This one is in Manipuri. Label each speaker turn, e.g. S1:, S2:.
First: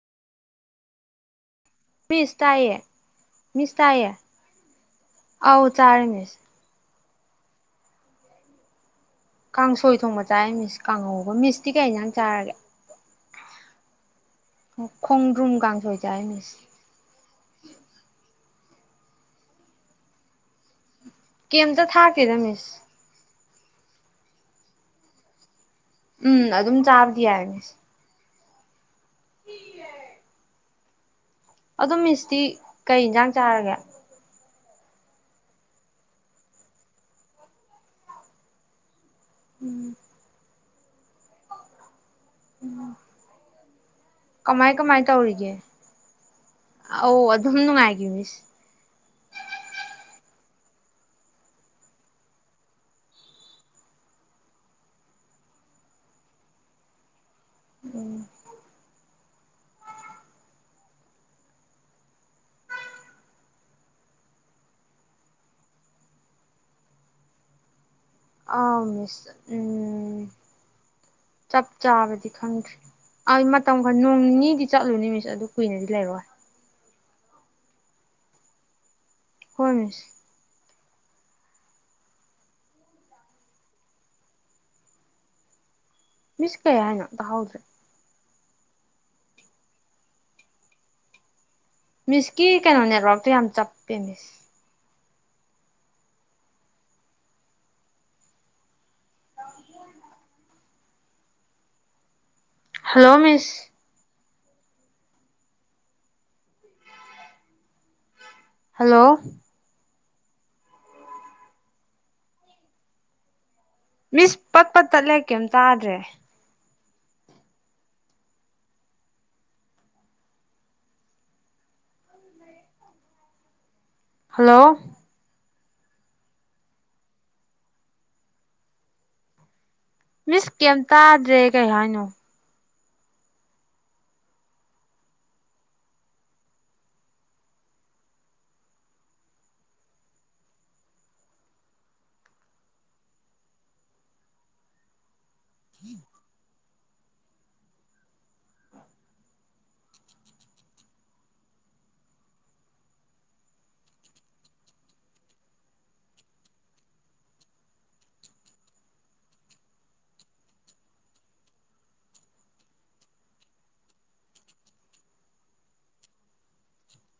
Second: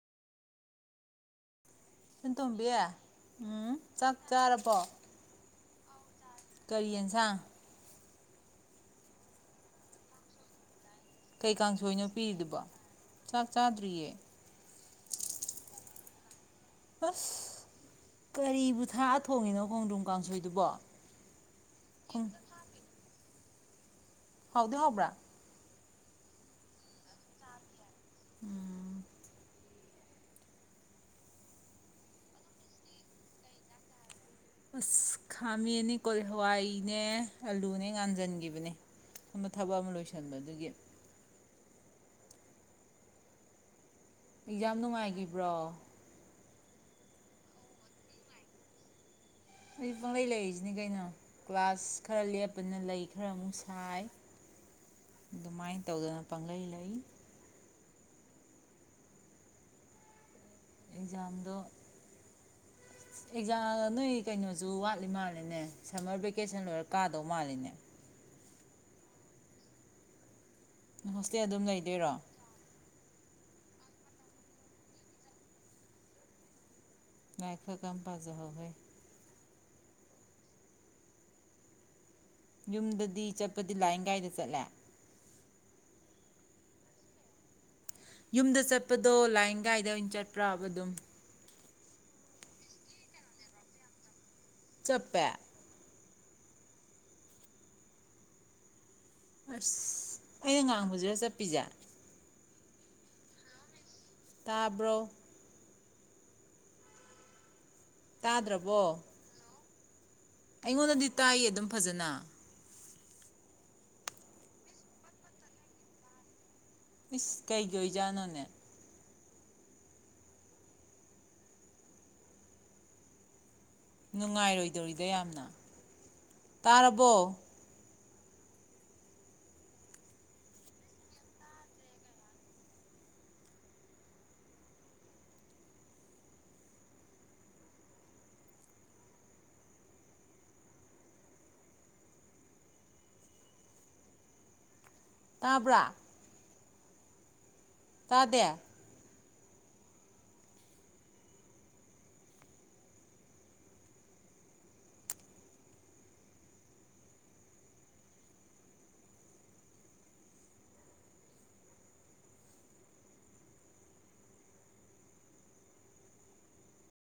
S1: ꯃꯤꯁ
S2: ꯁꯤꯟꯇꯣꯝꯕꯤ
S1: ꯇꯥꯏꯌꯦ
S2: ꯎꯝ
S1: ꯃꯤꯁ ꯇꯥꯏꯌꯦ
S2: ꯆꯥꯛ ꯆꯥꯔꯕꯣ
S1: ꯑꯧ ꯆꯥꯔꯦ ꯃꯤꯁ
S2: ꯀꯔꯤꯌꯦꯟꯁꯥꯡ
S1: ꯀꯥꯡꯁꯣꯏ ꯊꯣꯡꯕ ꯆꯥꯏ ꯃꯤꯁ ꯀꯥꯡꯍꯧꯕ
S2: ꯀꯩ
S1: ꯃꯤꯁꯇꯤ
S2: ꯀꯥꯡꯁꯣꯏꯅꯣ
S1: ꯀꯩꯖꯥꯡ ꯆꯥꯔꯒꯦ
S2: ꯄꯤꯔꯤꯗꯨꯕꯣ ꯆꯥꯛ ꯆꯥꯗ꯭ꯔꯤꯌꯦ
S1: ꯈꯣꯡꯗ꯭ꯔꯨꯝ ꯀꯥꯡꯁꯣꯏ [unintelligible]
S2: ꯍꯁ ꯀꯔꯤꯕꯨ ꯊꯥꯛꯑ ꯊꯣꯡꯉꯤꯅꯣ ꯈꯣꯡꯗ꯭ꯔꯝ ꯀꯥꯡꯁꯣꯏꯗꯨꯕꯣ
S1: ꯀꯩꯝꯇ ꯊꯥꯛꯀꯦꯗ ꯃꯤꯁ
S2: ꯍꯥꯎꯗꯤ ꯍꯥꯎꯕ꯭ꯔꯥ
S1: ꯎꯝ ꯑꯗꯨꯝ ꯆꯥꯕꯗꯤ ꯌꯥꯢ ꯃꯤꯁ
S2: ꯎꯝ
S1: ꯑꯗꯣ ꯃꯤꯁꯇꯤ ꯀꯩ ꯌꯦꯟꯖꯥꯡ ꯆꯥꯔꯒꯦ
S2: ꯑꯁ ꯈꯥꯃꯦꯟꯅꯦ ꯀꯣꯜꯂꯤ ꯍꯋꯥꯏꯅꯦ ꯑꯂꯨꯅꯦ ꯉꯥꯟꯖꯤꯟꯒꯤꯕꯅꯦ ꯑꯃ ꯊꯕꯛ
S1: ꯎꯝ
S2: ꯑꯃ ꯂꯣꯏꯁꯤꯟꯕ ꯑꯗꯨꯒꯤ
S1: ꯎꯝ ꯀꯃꯥꯏ
S2: ꯑꯦꯛꯖꯥꯝ
S1: ꯀꯃꯥꯏ
S2: ꯅꯨꯡꯉꯥꯏꯈꯤꯕ꯭ꯔꯣ
S1: ꯇꯧꯔꯤꯒꯦ ꯑꯧ ꯑꯗꯨꯝ ꯅꯨꯡꯉꯥꯏꯒꯤ ꯃꯤꯁ
S2: ꯑꯩ ꯄꯪꯂꯩ ꯂꯩꯔꯤꯁꯤꯅꯤ ꯀꯩꯅꯣ ꯀ꯭ꯂꯁ ꯈꯔ ꯂꯦꯞꯄꯅꯤꯅ ꯂꯩ ꯈꯔ ꯑꯃꯨꯛ ꯁꯥꯏ ꯑꯗꯨꯃꯥꯏꯅ ꯇꯧꯗꯅ ꯄꯪꯂꯩ ꯂꯩ
S1: ꯎꯝ
S2: ꯑꯦꯛꯖꯥꯝꯗꯣ ꯑꯦꯛꯖꯥꯝ ꯅꯣꯏ ꯀꯩꯅꯣꯁꯨ ꯋꯥꯠꯂꯤ ꯃꯥꯜꯂꯤꯅꯦ ꯁꯝꯃꯔ ꯚꯦꯀꯦꯁꯟ ꯂꯣꯏꯔ ꯀꯥꯗꯧ ꯃꯥꯜꯂꯦꯅꯦ
S1: ꯑ ꯃꯤꯁ ꯎꯝ
S2: ꯍꯣꯁꯇꯦꯜ ꯑꯗꯨꯝ
S1: ꯆꯞ
S2: ꯂꯩꯗꯣꯏꯔꯣ
S1: ꯆꯥꯕꯗꯤ ꯈꯪꯗ꯭ꯔꯤ ꯑꯩ ꯃꯇꯝ ꯈꯔ ꯅꯣꯡ ꯅꯤꯅꯤꯗꯤ ꯆꯠꯂꯨꯅꯤꯅꯤ ꯃꯤꯁ ꯑꯗꯨ ꯀꯨꯏꯅꯗꯤ ꯂꯩꯔꯣꯏ
S2: ꯂꯥꯢ ꯈ ꯀꯟ ꯄꯖꯍꯧ ꯍꯦ
S1: ꯍꯣꯏ ꯃꯤꯁ
S2: ꯌꯨꯝꯗꯗꯤ ꯆꯠꯄꯗꯤ ꯂꯥꯏꯟ ꯒꯥꯏꯗ ꯆꯠꯂꯦ
S1: ꯃꯤꯁ ꯀꯩ ꯍꯥꯏꯅꯣ ꯇꯥꯍꯧꯗ꯭ꯔꯦ
S2: ꯌꯨꯝꯗ ꯆꯠꯄꯗꯣ ꯂꯥꯏꯟ ꯒꯥꯏꯗ ꯑꯣꯏꯅ ꯆꯠꯄ꯭ꯔꯕ ꯑꯗꯨꯝ
S1: ꯃꯤꯁꯀꯤ ꯀꯩꯅꯣ ꯅꯦꯠꯋꯔꯇꯣ ꯌꯥꯝ ꯆꯞꯄꯦ ꯃꯤꯁ
S2: ꯆꯞꯄꯦ ꯑꯁ ꯑꯩꯅ ꯉꯥꯡꯕꯖꯤꯔꯣ ꯆꯠꯄꯤꯁꯦ
S1: ꯍꯜꯂꯣ ꯃꯤꯁ
S2: ꯇꯥꯕ꯭ꯔꯣ ꯇꯥꯗ꯭ꯔꯕꯣ
S1: ꯍꯜꯂꯣ
S2: ꯑꯩꯉꯣꯟꯗꯗꯤ ꯇꯥꯏꯌꯦ ꯑꯗꯨꯝ ꯐꯖꯅ
S1: ꯃꯤꯁ ꯄꯛꯄ ꯇꯠꯂꯦ ꯀꯩꯝ ꯇꯥꯗ꯭ꯔꯦ
S2: ꯏꯁ ꯀꯩꯒꯤ ꯑꯣꯏꯖꯥꯠꯅꯣꯅꯦ
S1: ꯍꯜꯂꯣ
S2: ꯅꯨꯡꯉꯥꯏꯔꯣꯏꯗꯧꯔꯤꯗ ꯌꯥꯝꯅ ꯇꯔꯔꯕꯣ
S1: ꯃꯤꯁ ꯀꯩꯝ ꯇꯥꯗ꯭ꯔꯦ ꯀꯩ ꯍꯥꯏꯅꯣ
S2: ꯇꯥꯕ꯭ꯔꯥ ꯇꯗ